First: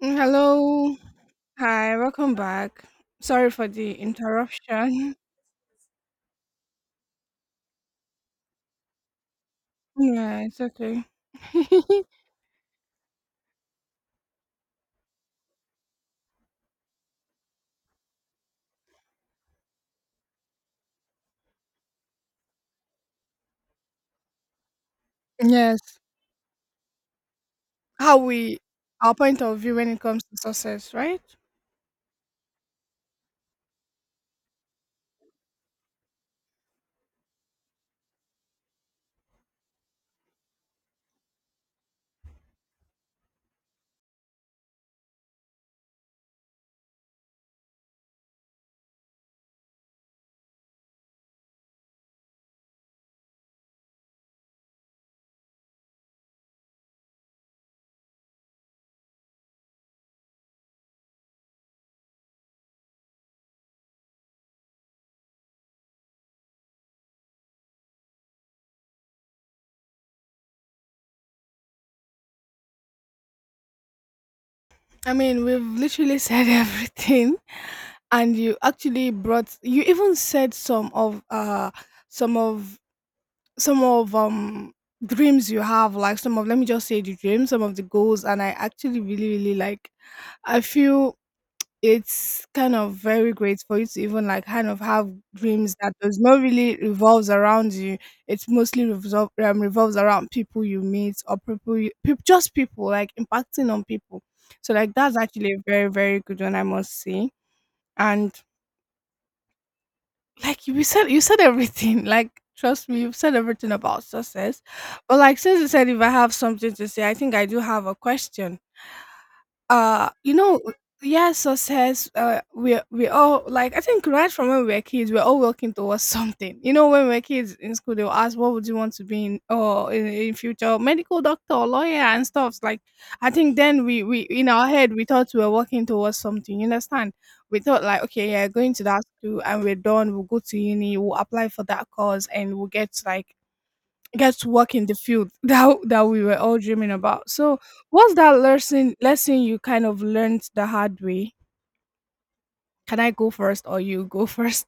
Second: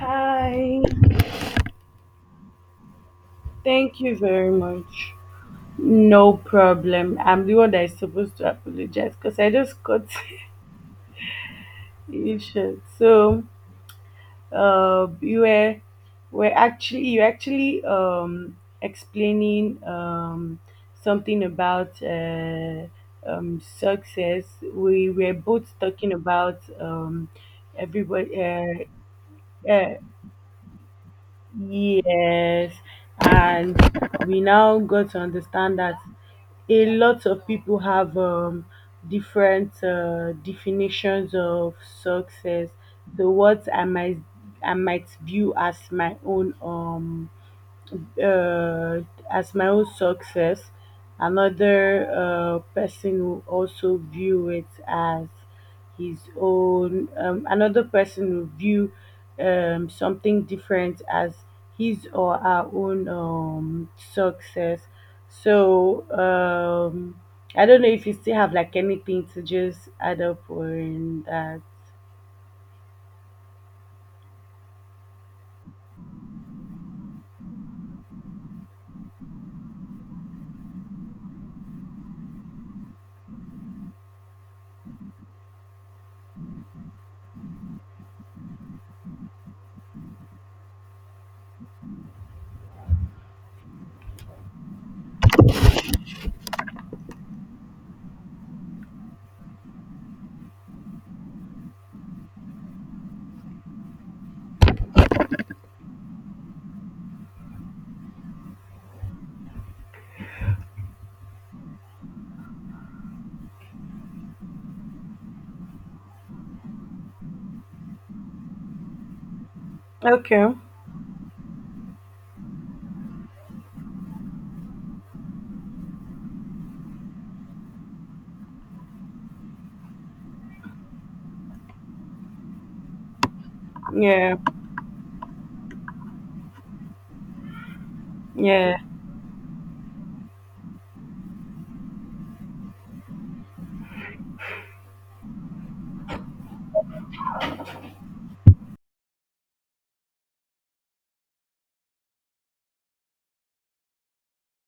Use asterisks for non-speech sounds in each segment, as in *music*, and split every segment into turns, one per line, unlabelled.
Hello. Hi, welcome back. Sorry for the
thank you very much.
interruption. *laughs*
No problem. I'm the one that is supposed to apologize because I just got
Yeah, it's okay. *laughs*
*laughs* you short. So, you were actually explaining something about success. We were both
Yes.
talking about
How
everybody.
we our point of view when
Uh,
it comes to success, right?
yes, and we now got to understand that. A lot of people have different definitions of success. The What I might view uh, as my own success. Another person will also view it as his own. Another person will view something different as his or her own success. So I don't know if you still have, like, anything to just add up on that.
I mean, we've literally said *laughs* everything and you actually brought you even said some of some of dreams you have, like, some of, let me just say the dreams, some of the goals. And I actually really really like I feel it's kind of very great for you to even, like, kind of have dreams that does not really revolves around you. It mostly revolves around people you meet or people you peop just people, like, impacting on people. So, like, that's actually a very, very good one, I must say. And, like, you said everything, *laughs* like, trust me, you've said everything about success. But, like, since you said if I have something to say, I think I do have a question. uh you
Okay.
know yeah, success. We all, like, I think right from when we were kids, we're all working towards *laughs* something, you know. When we were kids in school, they'll ask, what would you want to be in, in future? Medical doctor, lawyer, and stuff like, I think then we,
Yeah.
in our head, we thought we were working towards something, you understand? We thought like, okay, yeah, going
Yeah.
to that school and we're done, we'll go to uni, we'll apply for that course, and we'll get like, get to work in the field *laughs* that we were all dreaming about. So, what's that lesson you kind of learned the hard way? Can I go first or you go *laughs* first?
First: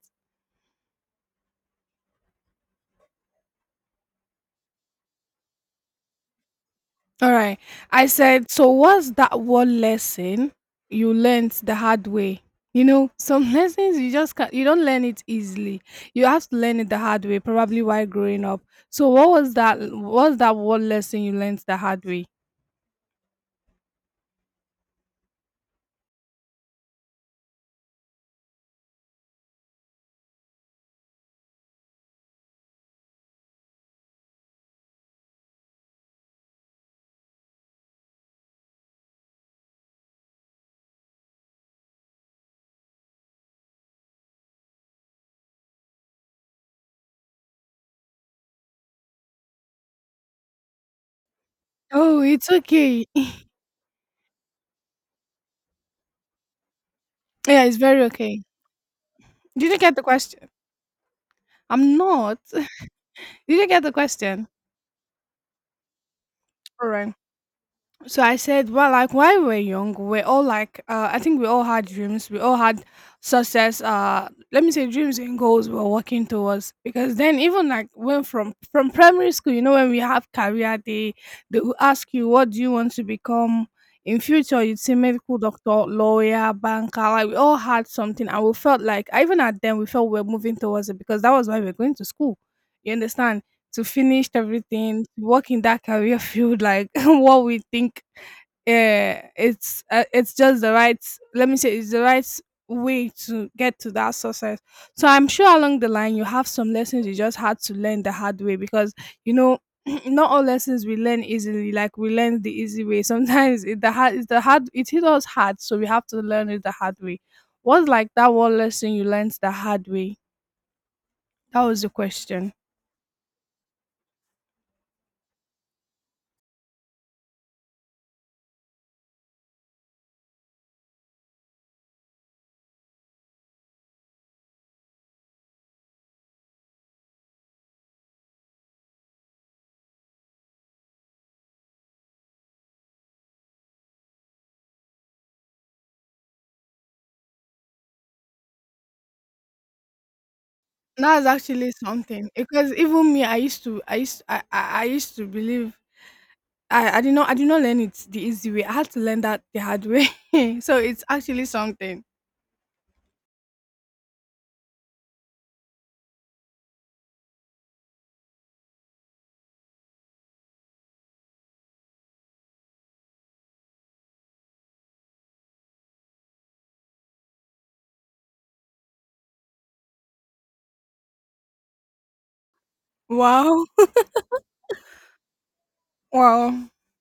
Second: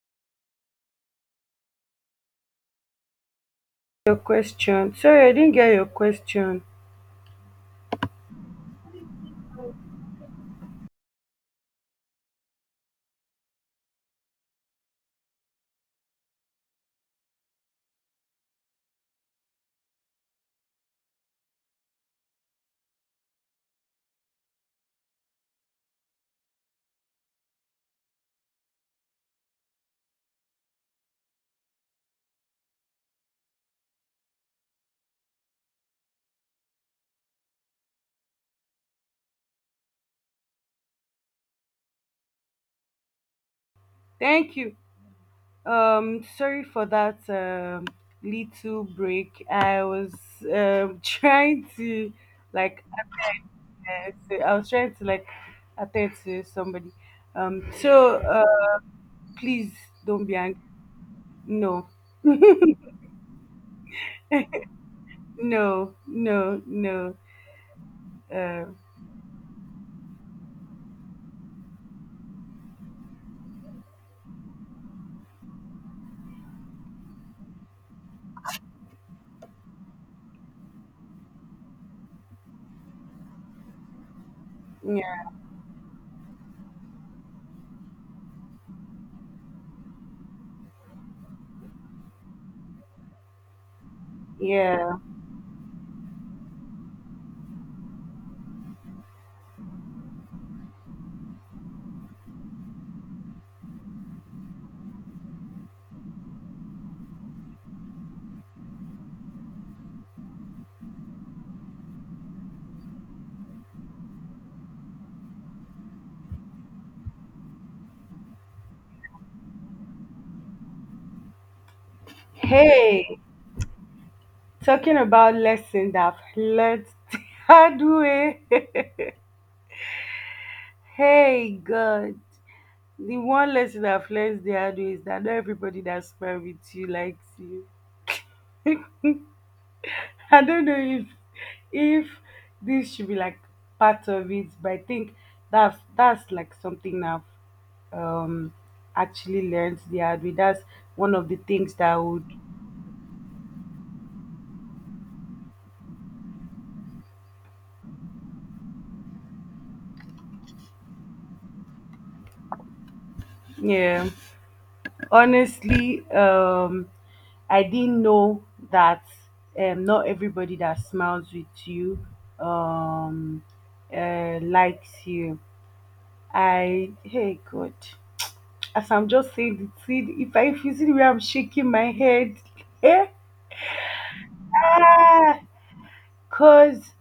Your question. Sorry, I didn't get your question.
All right. I said, so what's that one lesson you learned the hard way? You know, some *laughs* lessons you just can't, you don't learn it easily. You have to learn it the hard way, probably while growing up. So what was that one lesson you learned the hard way?
Thank you. Sorry for that little break. I was *laughs* trying to,
Oh, it's
like,
okay. *laughs*
attend, to- I was trying to like attend to somebody.
Yeah,
Um,
it's very
so
okay.
uh, please
Did you get the
don't be
question?
angry. No,
I'm not. Did you get the question?
*laughs* no, no,
All
no.
right. So I
Uh,
said, well, like while we were young, we're all like, I think we all had dreams. We all had success. Let me say dreams and goals we were working towards. Because then, even like when from primary school, you know, when we have career day, they will ask you, what do you want to become in future? You'd say
yeah,
medical doctor, lawyer, banker. Like, we all had something, and we felt like even at then we felt we were moving towards it because that was why we were going to school. You understand? To finish
yeah.
everything, to work in that career field, like *laughs* what we think it's just the right, let me say it's the right way to get to that success. So I'm sure along the line you have some lessons you just had to learn the hard way. Because, you know, *clears throat* not all lessons we learn easily, like we learn the easy way. *laughs* Sometimes it's the hard, it hit us hard, so we have to learn it the hard way. What's like that one lesson you learned the hard way? That was the question.
Hey, talking about lesson that I've learned *laughs* the hard way. *laughs* Hey, God. The one lesson I've learned the hard way is that not everybody that smart with you likes you. *laughs* I don't know if this should be, like, part of it, but I think that's like something I've um actually learned the hard way. That's one
That's
of the
actually
things that I would.
something because even me, I used to believe. I did not learn it the easy way. I had to learn that the hard way. *laughs* So it's actually something.
Yeah. Honestly, I didn't know that not everybody that smiles with you um likes you. Hey, God, as I'm just saying the thing, if you see the way I'm shaking my head, eh?
Wow,
Ah,
wow,
cause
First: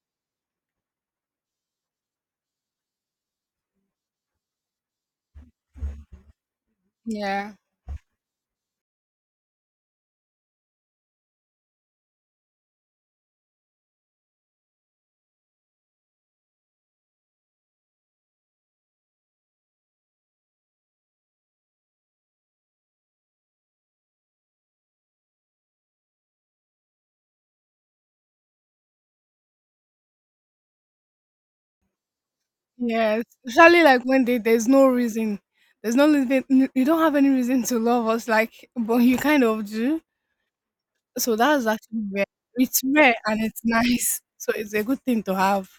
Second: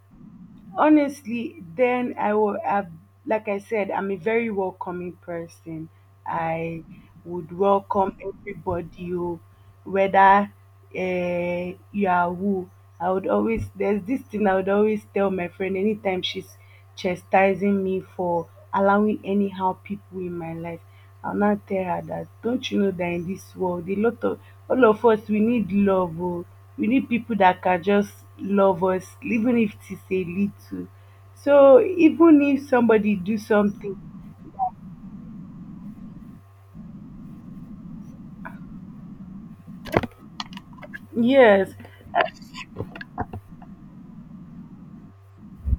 honestly, then I will have, like I said, I'm a very welcoming person. I would
yeah,
welcome everybody, oh, whether you are who. There's this thing I would always tell my friend anytime she's chastising me for allowing anyhow people in my life. I'll now tell her that, don't you know that in this world a lot of all of us, we need love, oh, we need people that can just love us, even if it is a little. So even if somebody
yes.
do
Especially
something.
like when they, there's no reason, you don't have any reason to love us, like, but you kind of do. So that's
Yes.
actually rare. It's rare and it's *laughs* nice. So it's a good thing to have.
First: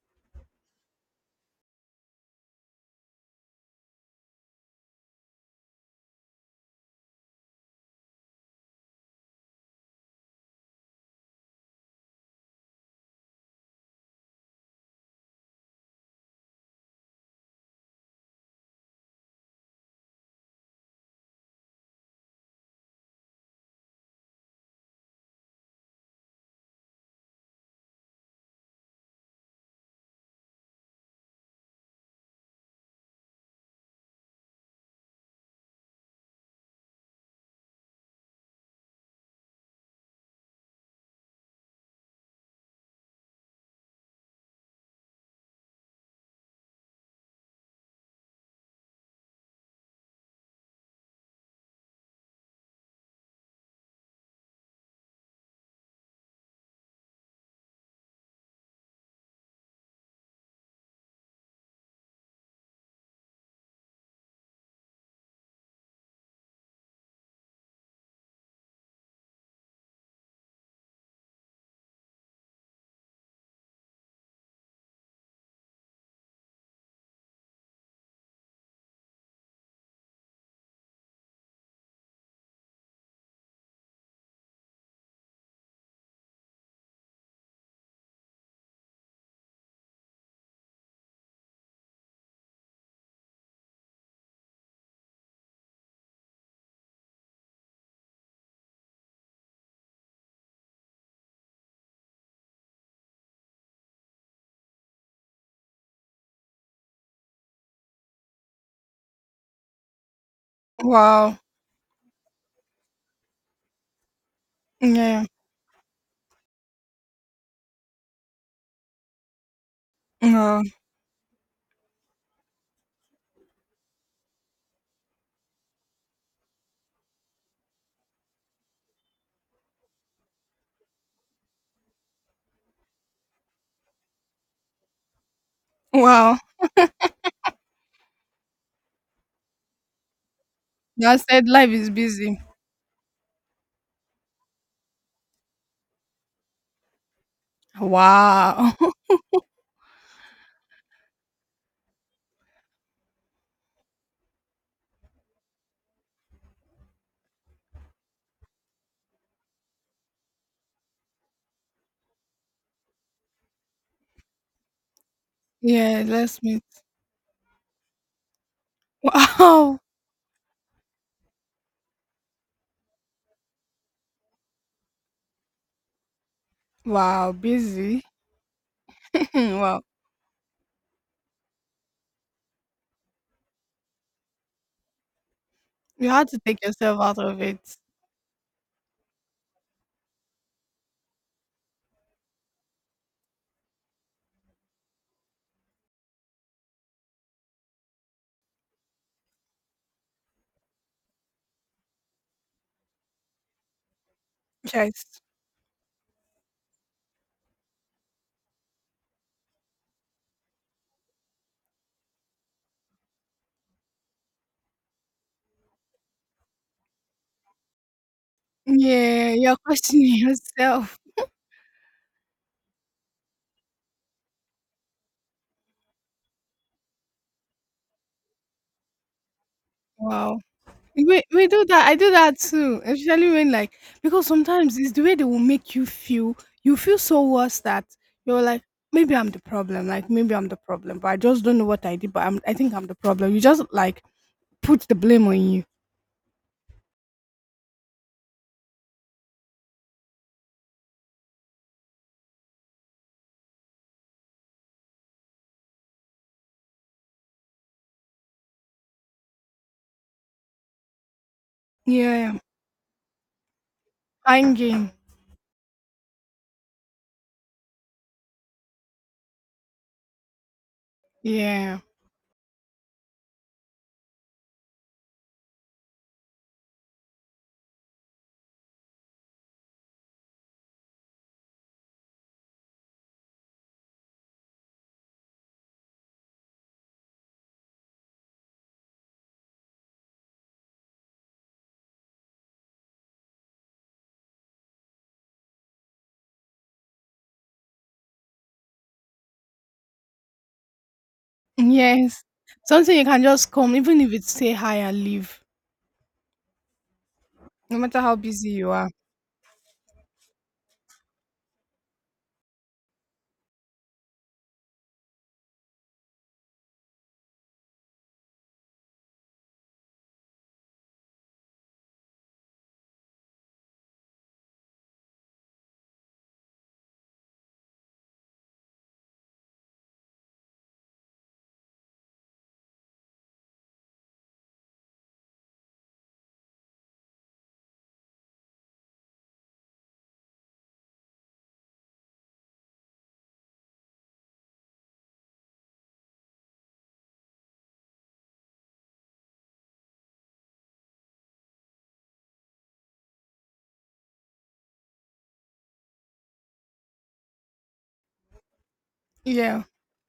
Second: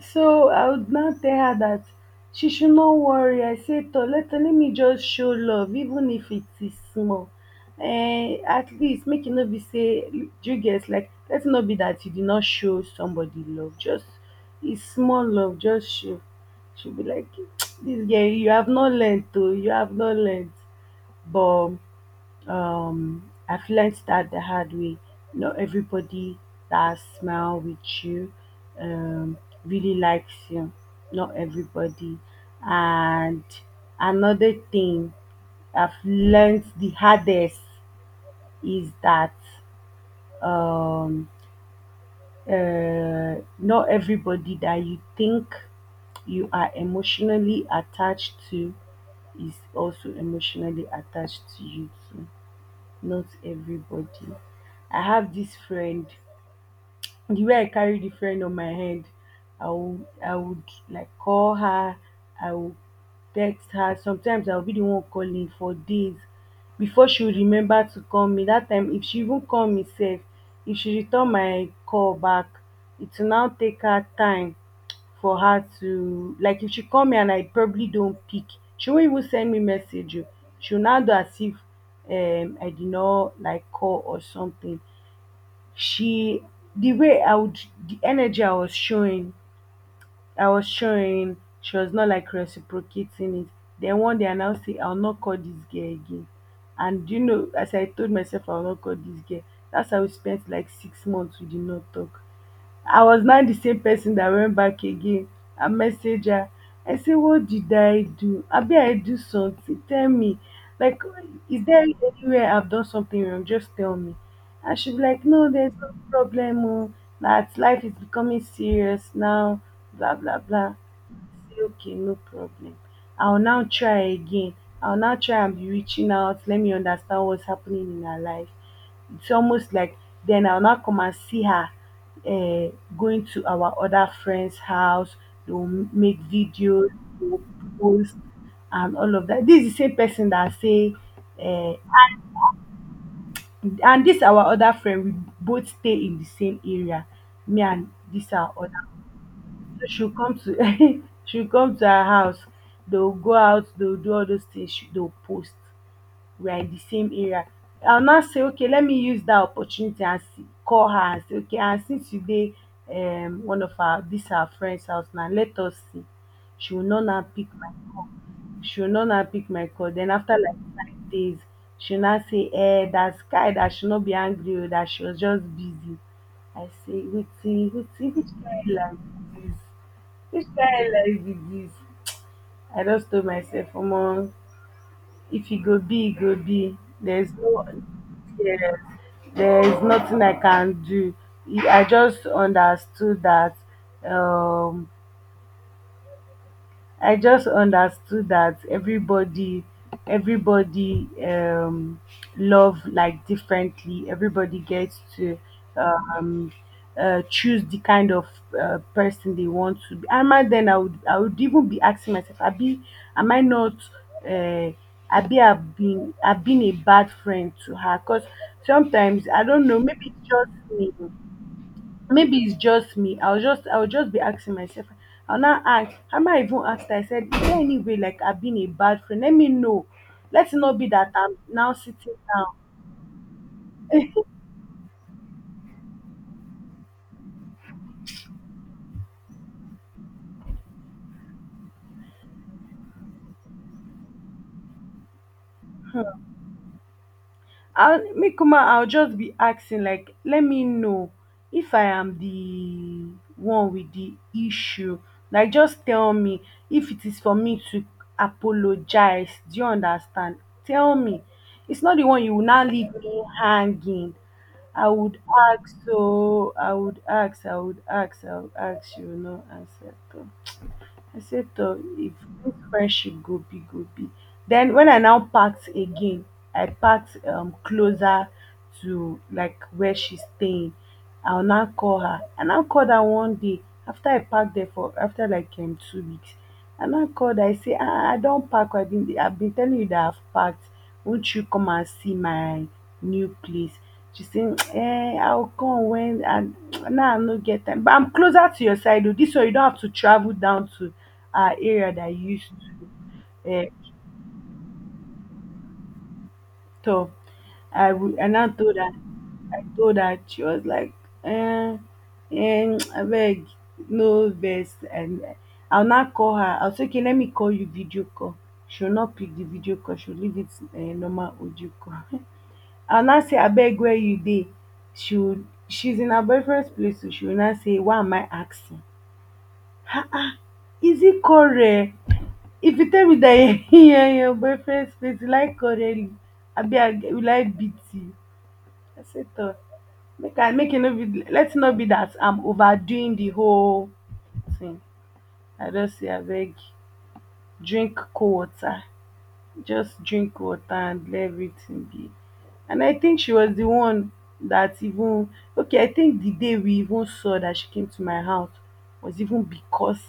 So I would now tell her that she should not worry. I said, to let me just show love, even if it is small. Eh, at least make it not be say, you guess? Like, let it not be that you did not show somebody love. Just it's small love, just show. She'll be like, *tsk* this girl, you have not learned, though. You have not learned. But um I've learned that the hard way. Not everybody that smile with you um really likes you. Not everybody. And another thing I've learned the hardest is that um not everybody that you think you are emotionally attached to is also emotionally attached to you too. Not everybody. I have this friend, the way I carry the friend on my head. I would like call her, I would text her. Sometimes I'll be the one calling for days before she would remember to call me. That time, if she even call me safe, if she return my call back, it will now take her time for her to, like, if she call me and I probably don't pick, she won't even send me message, oh. She will now do as if I did not like call or something. She, the way I would, the energy I was showing, she was not like reciprocating it. Then one day I now say I'll not call this girl again. And you know, as I told myself I'll not call this girl, that's how we spent like 6 months we did not talk. I was now the same person that went back again and messaged her. I said, what did I do? Abi, I do something. Tell me. Like,
Wow,
is there anywhere I've done something wrong? Just tell me. And she'd be like,
yeah,
no, there's no problem, oh. That life is becoming serious now. Blah, blah,
wow,
blah. Say okay, no problem, i'll now try again I'll now try and be reaching out, let me understand what's happening in her life. It's almost like then I'll now come and see her. uh, Going to our other friend's house, they'll make
wow.
videos, they'll post and all of that. This is the same person that say.
That said, life
uh,
is busy.
and this our other friend, we both stay in the same area. Me and this our
Wow.
other,
*laughs*
she'll come to *laughs* she'll come to our house. They'll go out, they'll do all those things, they'll post. We are in the same area. I'll now say, okay, let me use that opportunity and see, call her and say, okay, and since today, one of our this our friend's house now, let us
Yeah,
see.
let's meet.
She will not now pick my call. She will not now pick my
Wow.
call. Then after like 5 days, she'll now say, eh, that guy, that should not be angry, oh, that she was just busy. I say, wait,
Wow,
wait, which
busy.
kind of life
*laughs*
is this?
Wow.
Which kind life be dis? I just tell myself, omo, if e go be,
You
e
had
go
to take
be.
yourself out
There's
of
no.
it.
Yes, there's nothing I can do. I just understood that um I just understood that everybody everybody love, like, differently. Everybody gets
Yes.
to um choose the kind of person they want to be. And then I would even be asking myself, Abi, am I not uh Abi, I've been a bad friend to her because sometimes
Yeah,
I
you're
don't know, maybe
questioning *laughs*
it's just me,
yourself.
maybe it's just me. I'll just be asking myself. I'll not ask. I might even asked? I said, is there any way like I've been a bad friend? Let me know.
Wow.
Let's not be that
We
I'm
we do
now
that. I
sitting
do that
down.
too. Especially when, like, because sometimes it's the way they will make you feel. You feel so worse that you're like, maybe I'm the problem. Like, maybe I'm the problem, but I just don't know what I did. But I think I'm the problem. You just like put the blame on you.
I'll make uma I'll just be asking, like, let me know if I am the one with the issue. Like, just tell me if it is for me to apologize. Do you understand? Tell me. It's not the one you
Yeah.
will now leave me hanging.
Fine
I
game.
would ask, so I would ask, I would ask, I would ask, you will not answer. I said, Toh,
Yeah.
if this friendship go be, go be. Then when I now parked again, I parked closer to like where she's staying. I'll now call her. I now called her one day after I parked there for after like 2 weeks. And I called, I say, I don't pack, I have been telling you that I have packed, won't you come and see my new place? She say, eh, I will come when and now I no get time, but I'm closer to your side, oh, this one you don't have to travel down to our area that
Yes.
you used
Something you
to
can just come, even if it's say hi and leave,
tor.
no
I
matter
will,
how
and I
busy
now
you
told
are.
her I told her she was like, eh, eh, *tsk* abeg, no vex. And I'll not call her. I'll say, okay, let me call you video call. She'll not pick the video call. She'll leave it, normal audio call. *laughs* I'll not say, abeg, where you dey? She'll she's in her boyfriend's place, so she'll not say, why am I asking? Is it correct? If you tell me that *laughs* you're in your boyfriend's place, you like correct, I be will I beat you? I said, Toh, make I make it no be, let it not be that I'm overdoing the whole thing. I just say abeg drink cold water, just drink water and let everything be. And I think she was the one that even okay, I think the day we even saw that she came to my house was even
Yeah.
because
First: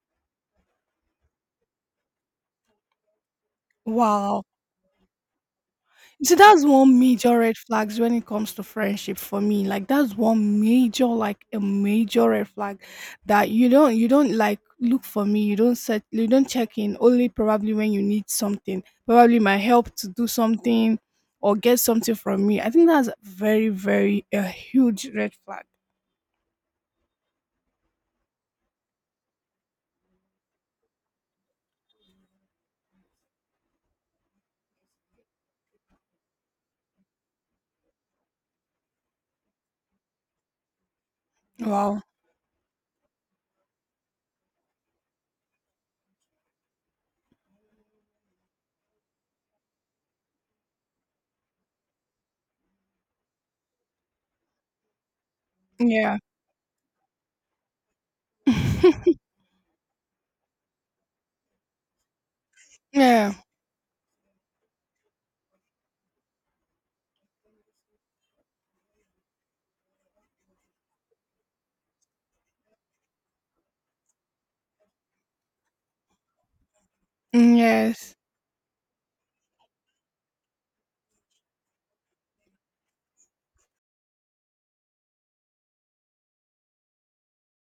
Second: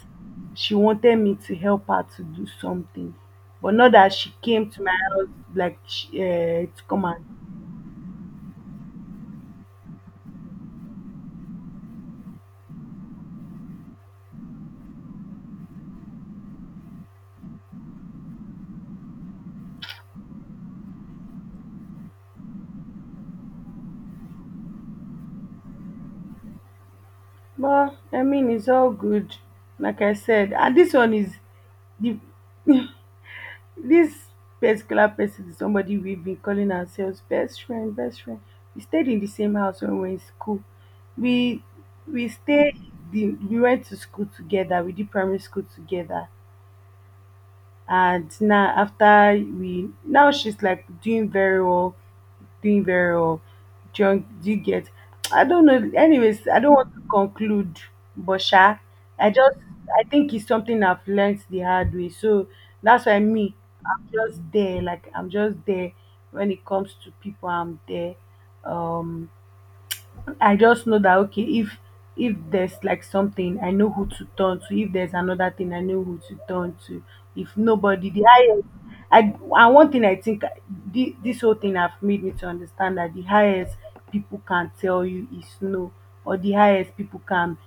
she wanted me to help her to do something. But not that she
Wow.
came to my house, like she,
You see, that's
eh, to
one
come and
major red flags when it comes to friendship for me. Like, that's one major, like a major red flag that you don't like look for me. You don't check in only probably when you need something. Probably my help to do something or get something from me. I think that's very, very a huge red flag.
but I mean it's all good. Like I said, and this one is, the This particular person is somebody we've been calling ourselves best friend, best friend. We stayed in the same house when we were in school. We
Wow.
we stayed the we went to school together. We did primary school together, and now after, we now she's like doing very well, doing very well. Do you get? I don't know.
Yeah.
Anyways, I don't want to conclude, but sha,
*laughs*
I just I think it's something I've learned the hard way. So that's why
Yeah.
me, I'm just there. Like, I'm just there when it comes to people. I'm there. Um, I just know that, okay, if there's like something, I know who to turn to. If there's another thing, I know who to turn to. If
Mm,
nobody,
yes.
the highest, I and one thing I think this whole thing have made me to understand that the highest people can tell you is no, or the highest people can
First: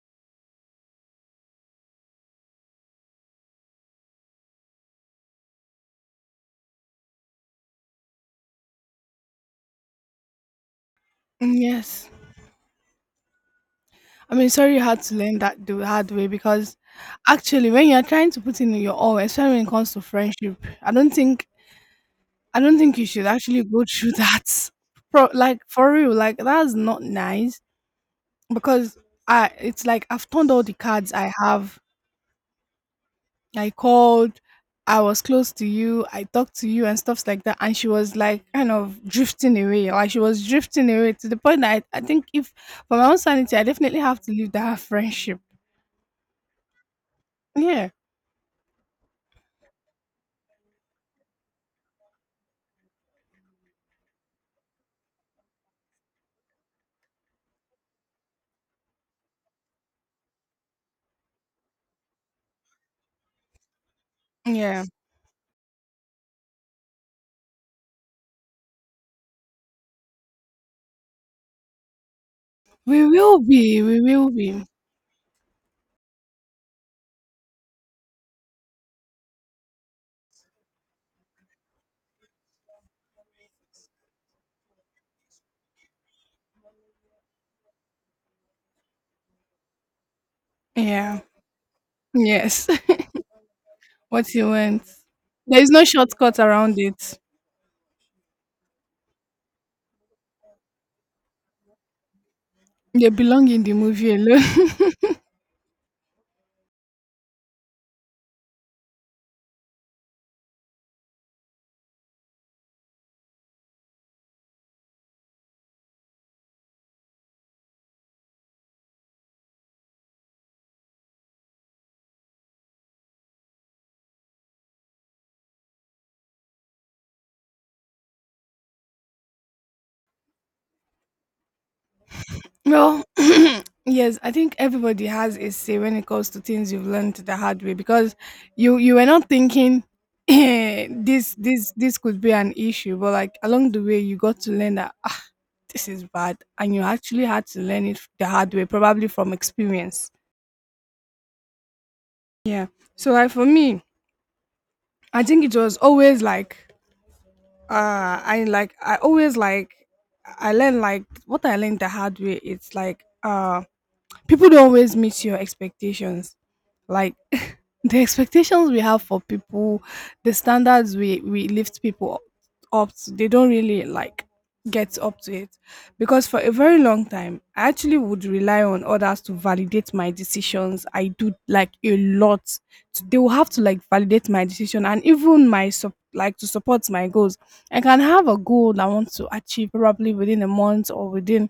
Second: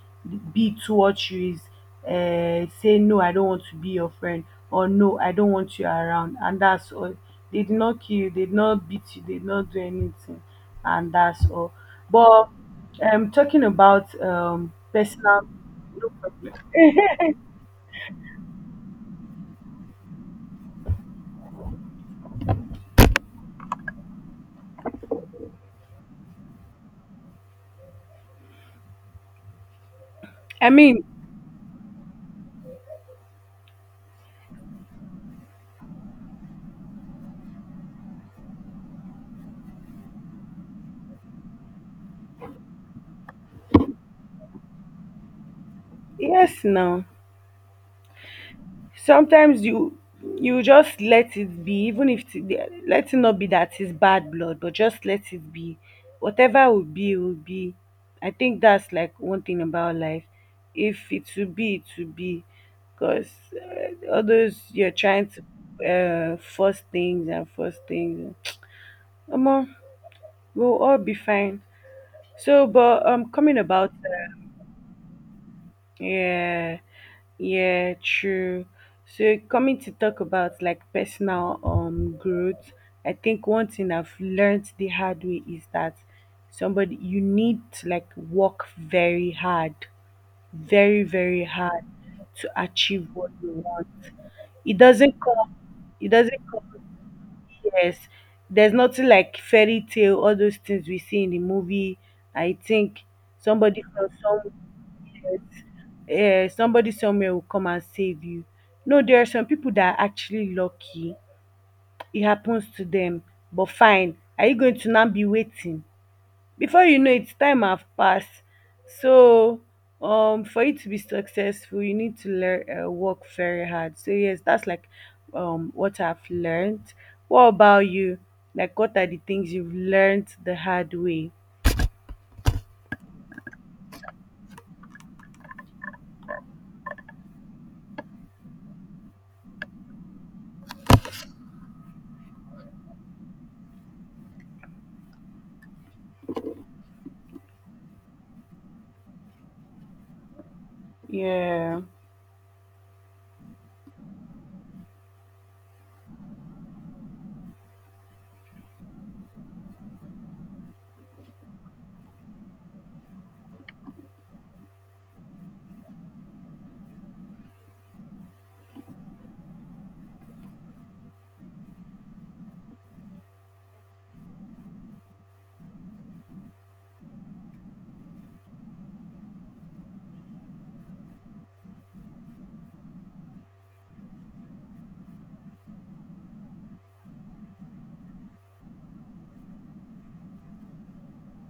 be towards you is say no, I don't want to be your friend, or no, I don't want you around, and that's all. They did not kill you, they did not beat you, they did not do anything and that's
Mm,
all.
yes.
But talking about
I mean, sorry you had to learn
personal,
that the hard way because actually, when you're trying to put in your all, especially when it comes to friendship, I don't think I don't think you should actually go *laughs* through that. Pro, like for real, like that's not nice because I it's like I've turned all
I
the
mean,
cards I have, I called, I was close to you, I talked to you and stuffs like that. And she was like kind of drifting away. Like, she was drifting away to the point that I think if for my own sanity, I definitely have to leave that friendship.
yes, now
Yeah.
sometimes you just let it be, even if it, let it not be that it's bad blood, but just let it be. Whatever will be, will be. I think that's like one thing about life. If it will be, it will be, because others
Yeah.
you're trying to force things and force things. Omo, we'll all be fine. So, but
We will
coming
be.
about,
We will be.
yeah, yeah, true. So, coming to talk about, like, personal growth, I think one thing I've learned the hard way is that somebody you need to, like, work very hard, very
Yeah.
very hard to
Yes. *laughs*
achieve what you want.
What you
It
want.
doesn't come.
There is no
It
shortcut
doesn't come.
around it.
Yes, there's nothing like fairy tale. All those things we see in the movie. I think
They belong in the
somebody from
movie alone. *laughs*
somebody somewhere will come and save you. No, there are some people that are actually lucky. It happens to them. But fine, are you going to now be waiting? Before you know it, time have passed. So, for you to be successful, you need to learn work very hard. So yes, that's like what I've learned. What about you? Like, what are the things you've learned the hard way?
Well, *laughs* *clears throat* yes, I think everybody has a say when it comes to things you've learned the hard way because you were not thinking *laughs* this could be an issue, but like along the way you got to learn that ah, this is bad, and you actually had to learn it the hard way, probably from experience.
Yeah,
Yeah. So like for me, I think it was always like uh I like I always like I learned like what I learned the hard way. It's like, uh, people don't always meet your expectations, like, *laughs* the expectations we have for people, the standards we lift people up to, they don't really like get up to it. Because for a very long time, I actually would rely on others to validate my decisions. I do, like, a lot. They will have to like validate my decision and even my sup- like to support my goals. I can have a goal that I want to achieve probably within a month, or within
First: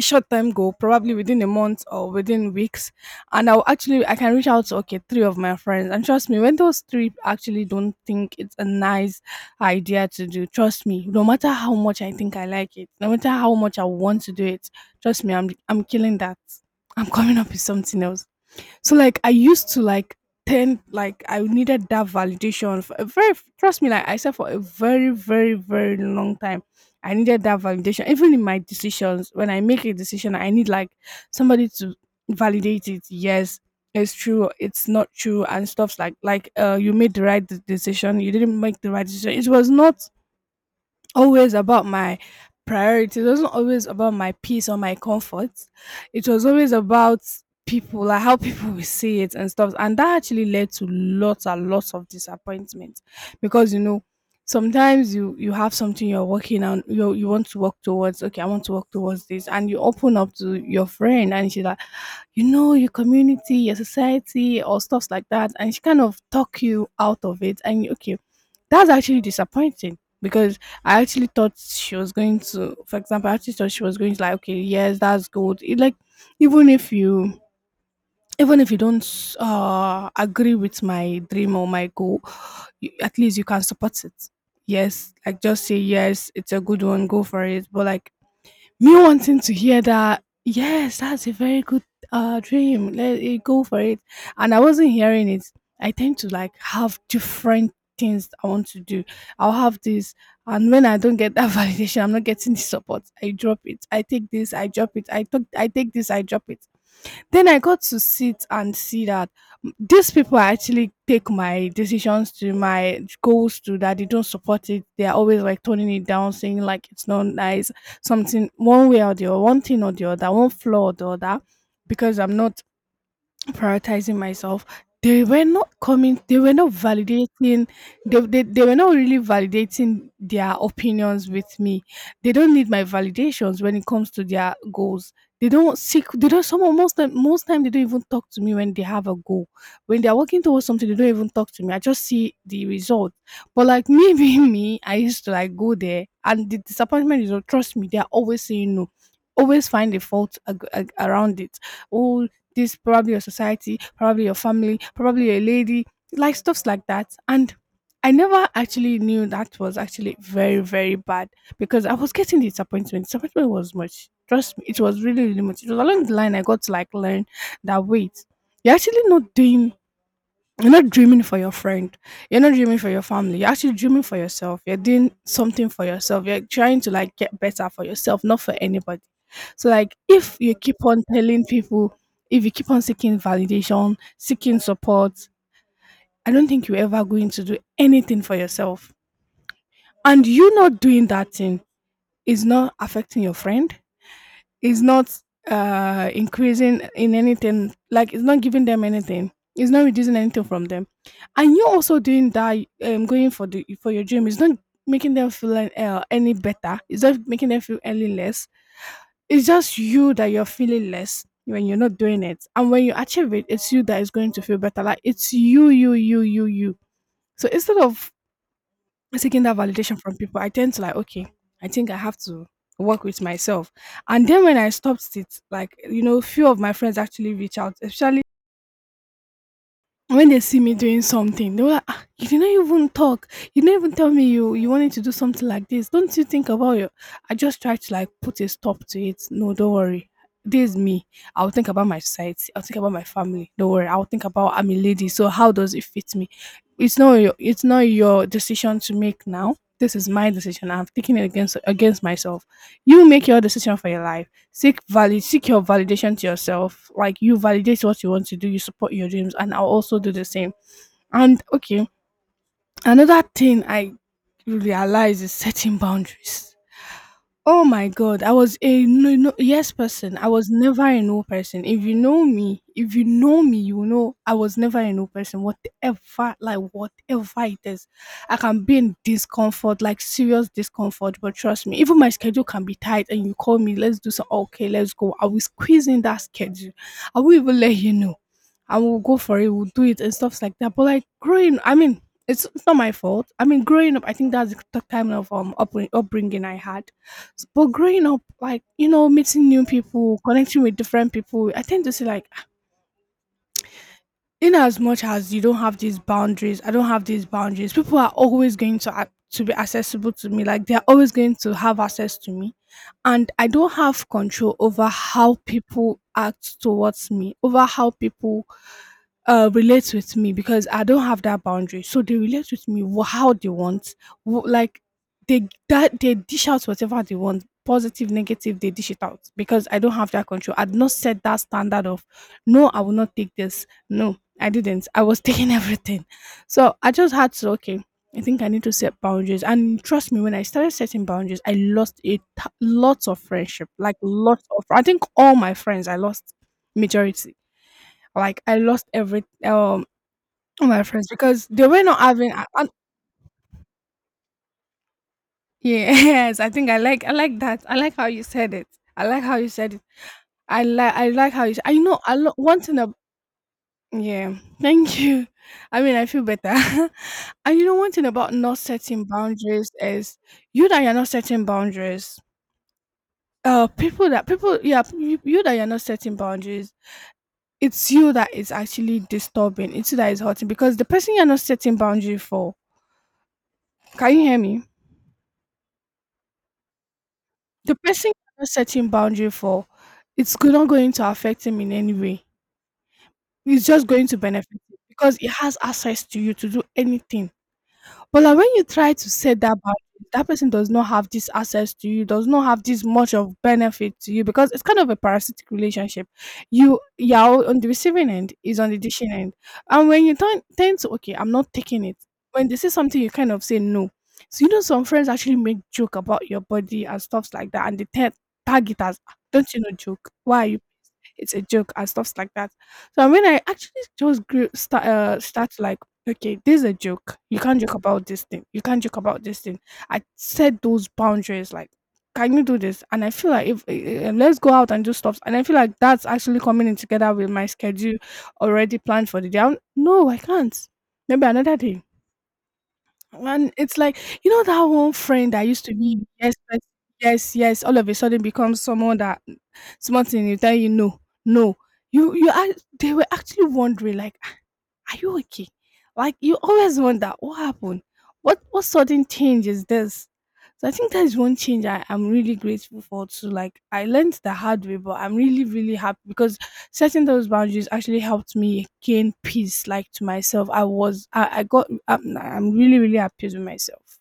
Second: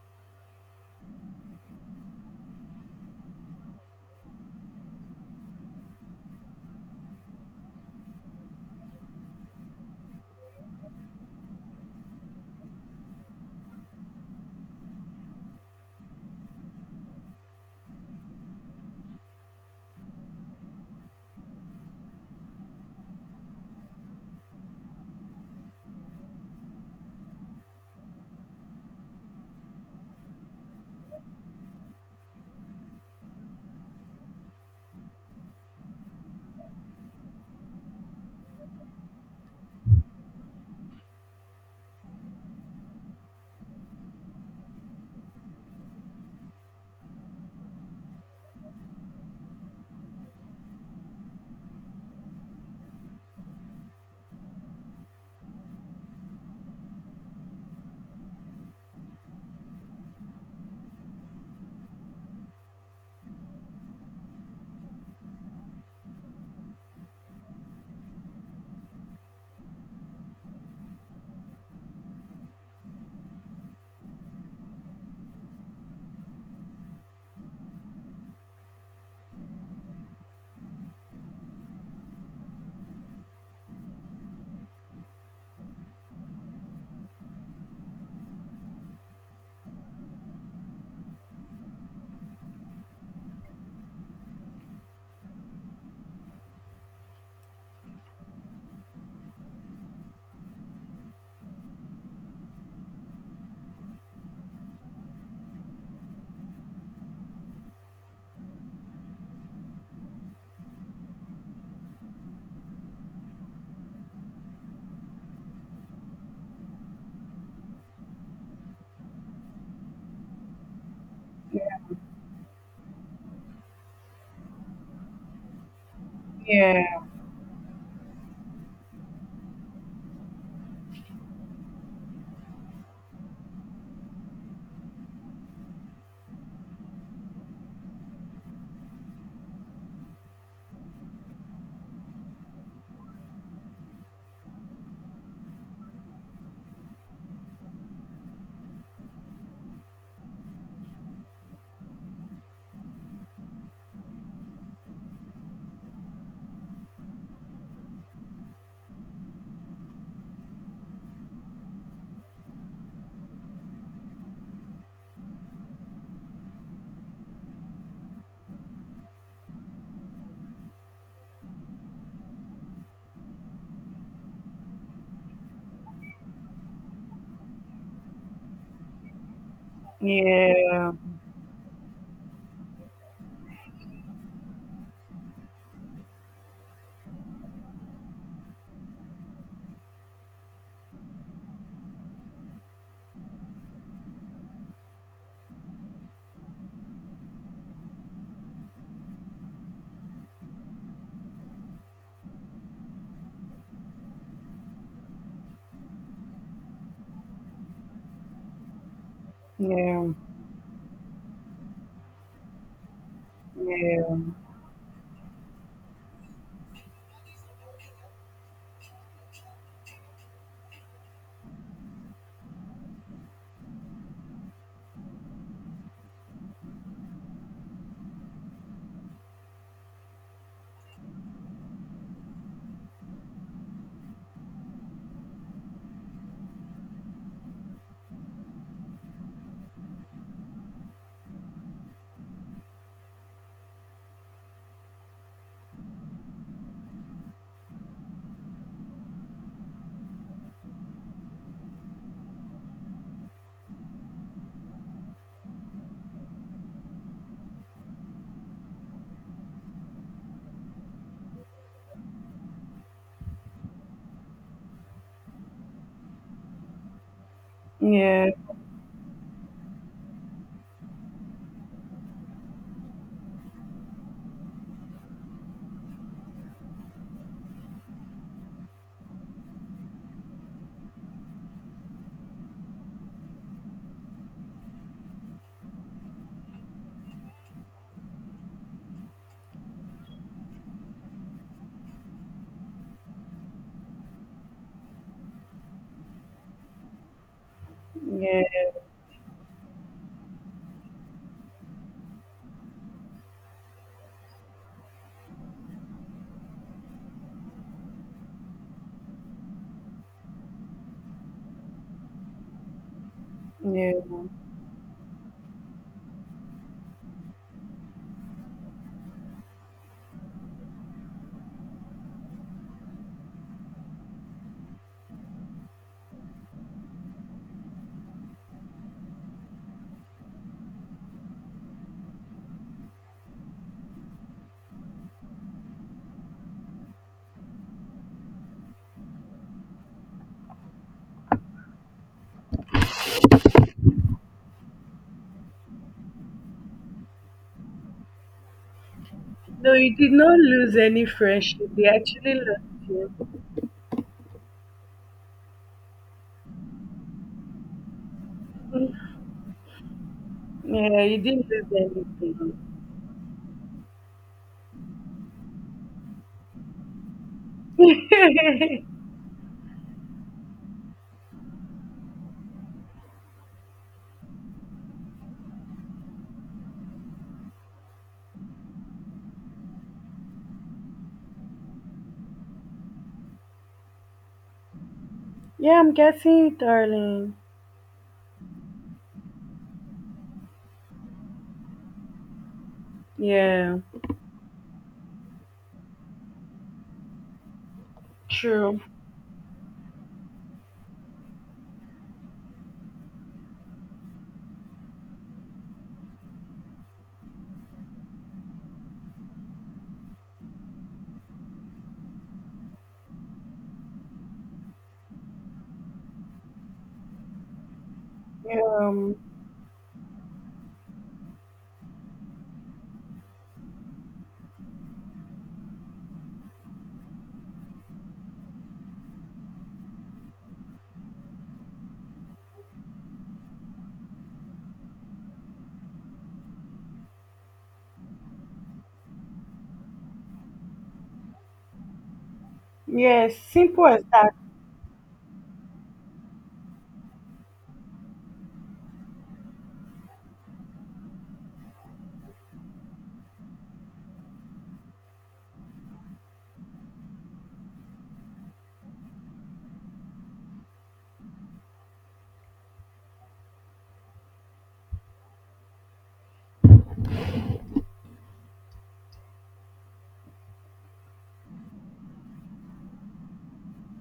short time goal probably within a month or within weeks. And I can reach out to, okay, three of my friends, and trust me, when those three actually don't think it's a nice idea to do, trust me, no matter how much I think I like it, no matter how much I want to do it, trust me, I'm killing that. I'm coming up with something else. So, like, I used to like tend, like, I needed that validation for a very, trust me, like I said, for a very, very, very long time. I needed that validation. Even in my decisions, when I make a decision, I need like somebody to validate it. Yes, it's true, it's not true, and stuff like, uh, you made the right decision, you didn't make the right decision. It was not always about my priorities. It wasn't always about my peace or my comfort. It was always about people, like how people will see it and stuff. And that actually led to lots and lots of disappointment because, you know, sometimes you have something you're working on, you want to work towards, okay, I want to work towards this. And you open up to your friend and she's like, you know your community, your society, or stuffs like that, and she kind of talk you out of it, and you- okay, that's actually disappointing because I actually thought she was going to, for example, I actually thought she was going to like, okay, yes, that's good. It, like, even if you, even if you don't agree with my dream or my goal, you, at least you can support it. Yes, like just say yes, it's a good one, go for it. But like me wanting to hear that yes, that's a very good dream, let it go for it, and I wasn't hearing it. I tend to like have different things I want to do. I'll have this, and when I don't get that *laughs* validation, I'm not getting the support, I drop it, I take this, I drop it, I take this, I drop it. Then I got to sit and see that these people I actually take my decisions to, my goals to, that they don't support it. They are always like toning it down, saying like it's not nice, something one way or the other, one thing or the other, one flaw or the other, because I'm not prioritizing myself. They were not coming, they were not
yeah,
validating. They were not really validating their opinions with me. They don't need my validations when it comes to their goals. They don't seek they don't Most time they don't even talk to me when they have a goal. When they're working towards something, they don't even talk to me, I just see the result. But like me, *laughs* being me, I used to like go there, and the disappointment is, oh, trust me, they're always saying no, always find a fault around it. Oh, this probably your society, probably your family, probably a lady, like stuffs like that. And I never actually knew that was actually very, very bad, because I was getting disappointment. Disappointment was much. Trust me, it was really, really much. It was along the line I got to like learn that wait, you're actually not doing you're not dreaming for your friend. You're not dreaming for your family. You're actually dreaming for yourself. You're doing something for yourself. You're trying to like get better for yourself, not for anybody. So like if you keep
yeah,
on telling people, if you keep on seeking validation, seeking support, I don't think you're ever going to do anything for yourself. And you not doing that thing is not affecting your friend. It's not increasing in anything. Like it's not giving them anything. It's not reducing anything from them. And you also doing that, going for the for your dream, it's not making them feel any better. It's not making them feel any less. It's just
yeah,
you that you're feeling less when you're not doing it. And when you achieve it, it's you that is
yeah,
going to feel better. Like it's you, you, you, you, you. So instead of taking that validation from people, I tend to like, okay, I think I have to work with myself. And then when I stopped it, like, you know, few of my friends actually reach out, especially, and when they see me doing something, they were like, ah, you didn't even talk. You didn't even tell me you wanted to do something like this. Don't you think about your— I just tried to like put a stop to it. No, don't worry. This is me. I'll think about my sight. I'll think about my family. Don't worry. I'll think about— I'm a lady, so how does it fit me? It's not your decision to make now. This is my decision. I'm taking it against myself. You make your decision for your life. Seek your validation to yourself, like you validate what you want to do, you support your dreams, and I'll also do the same. And okay, another thing I realize is setting boundaries. Oh my god,
yeah.
I was a no, no, yes person. I was never a no person. If you know me, if you know me, you know I was never a no person. Whatever, like whatever it is, I can be in discomfort, like serious discomfort. But trust me, even my schedule can be tight, and you call me, let's do so. Okay, let's go. I will squeeze in that schedule. I will even let you know. I will go for it. We'll do it and stuff like that. But like growing, I mean, it's not my fault. I mean, growing up, I think that's the time of upbringing I had. But growing up,
Yeah,
like, you know, meeting new people, connecting with different people, I tend to see like, in as much as you don't have these boundaries, I don't have these boundaries. People are always going to to be accessible to me. Like they're always going to have access to me, and I don't
yeah.
have control over how people act towards me, over how people relate with me, because I don't have that boundary. So they relate with me how they want. Like they that they dish out whatever they want. Positive, negative, they dish it out because I don't have that control. I'd not set that standard of, no, I will not take this. No, I didn't. I was *laughs* taking everything. So I just had to, okay, I think I need to set boundaries. And trust me, when I started setting boundaries, I lost a lots of friendship, like lots of, I think all my friends, I lost majority. Like I lost every,
No, you did not
all
lose
my
any
friends because
friendship.
they were
They
not having,
actually lost you.
*laughs* yes, I think I like that. I like how you said it. I like how you said it.
Yeah,
I
you
like how
didn't
you.
lose
I know a lot.
anything.
One thing. Yeah, thank you. I mean, I feel better. *laughs* And you know, one thing about not setting
*laughs*
boundaries is you that you're not setting boundaries. People, yeah, you that you're not setting boundaries. It's you that is actually disturbing. It's you that is hurting, because the person you're not setting boundary for— can you hear me?
Yeah. I'm guessing, darling.
The person you're not setting boundary for, it's not going to affect him in any way. It's
Yeah,
just going to benefit him because he has access to you to do anything. But like when you
true.
try to set that boundary, that person does not have this access to you, does not have this much of benefit to you, because it's kind of a parasitic relationship. You're on the receiving end, is on the dishing end. And when you turn tend to, okay, I'm not taking it. When they say something, you kind of say no. So you know some friends actually make joke about your body and stuff like that, and they tag it as, "Ah,
Um,
don't you know joke? Why are you—" it's a joke and stuffs like that. So when I actually just grew start like, okay, this is a joke. You can't joke about this thing. You can't joke about this thing. I set those boundaries like, can you do this? And I feel like if let's go out and do stuff, and I feel like that's actually coming in together with my schedule already planned for the day. I'm, no, I can't. Maybe another day.
yes,
And it's
simple
like,
as
you
that.
know, that one friend that used to be the yes, yes, yes, yes, all of a sudden becomes someone that something you tell you no, no. You are— they were actually wondering like, are you okay? Like you always wonder, what happened? What sudden change is this? So I think that is one change I am really grateful for too. Like I learned the hard way, but I'm really, really happy because setting those boundaries actually helped me gain peace like to myself. I got— I'm really, really at peace with myself.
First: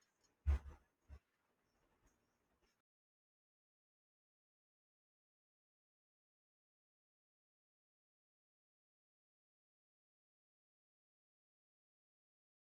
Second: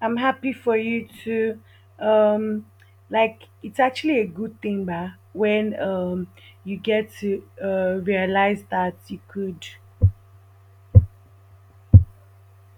I'm happy for you too. um, like, it's actually a good thing, ba. When you get to realize that you could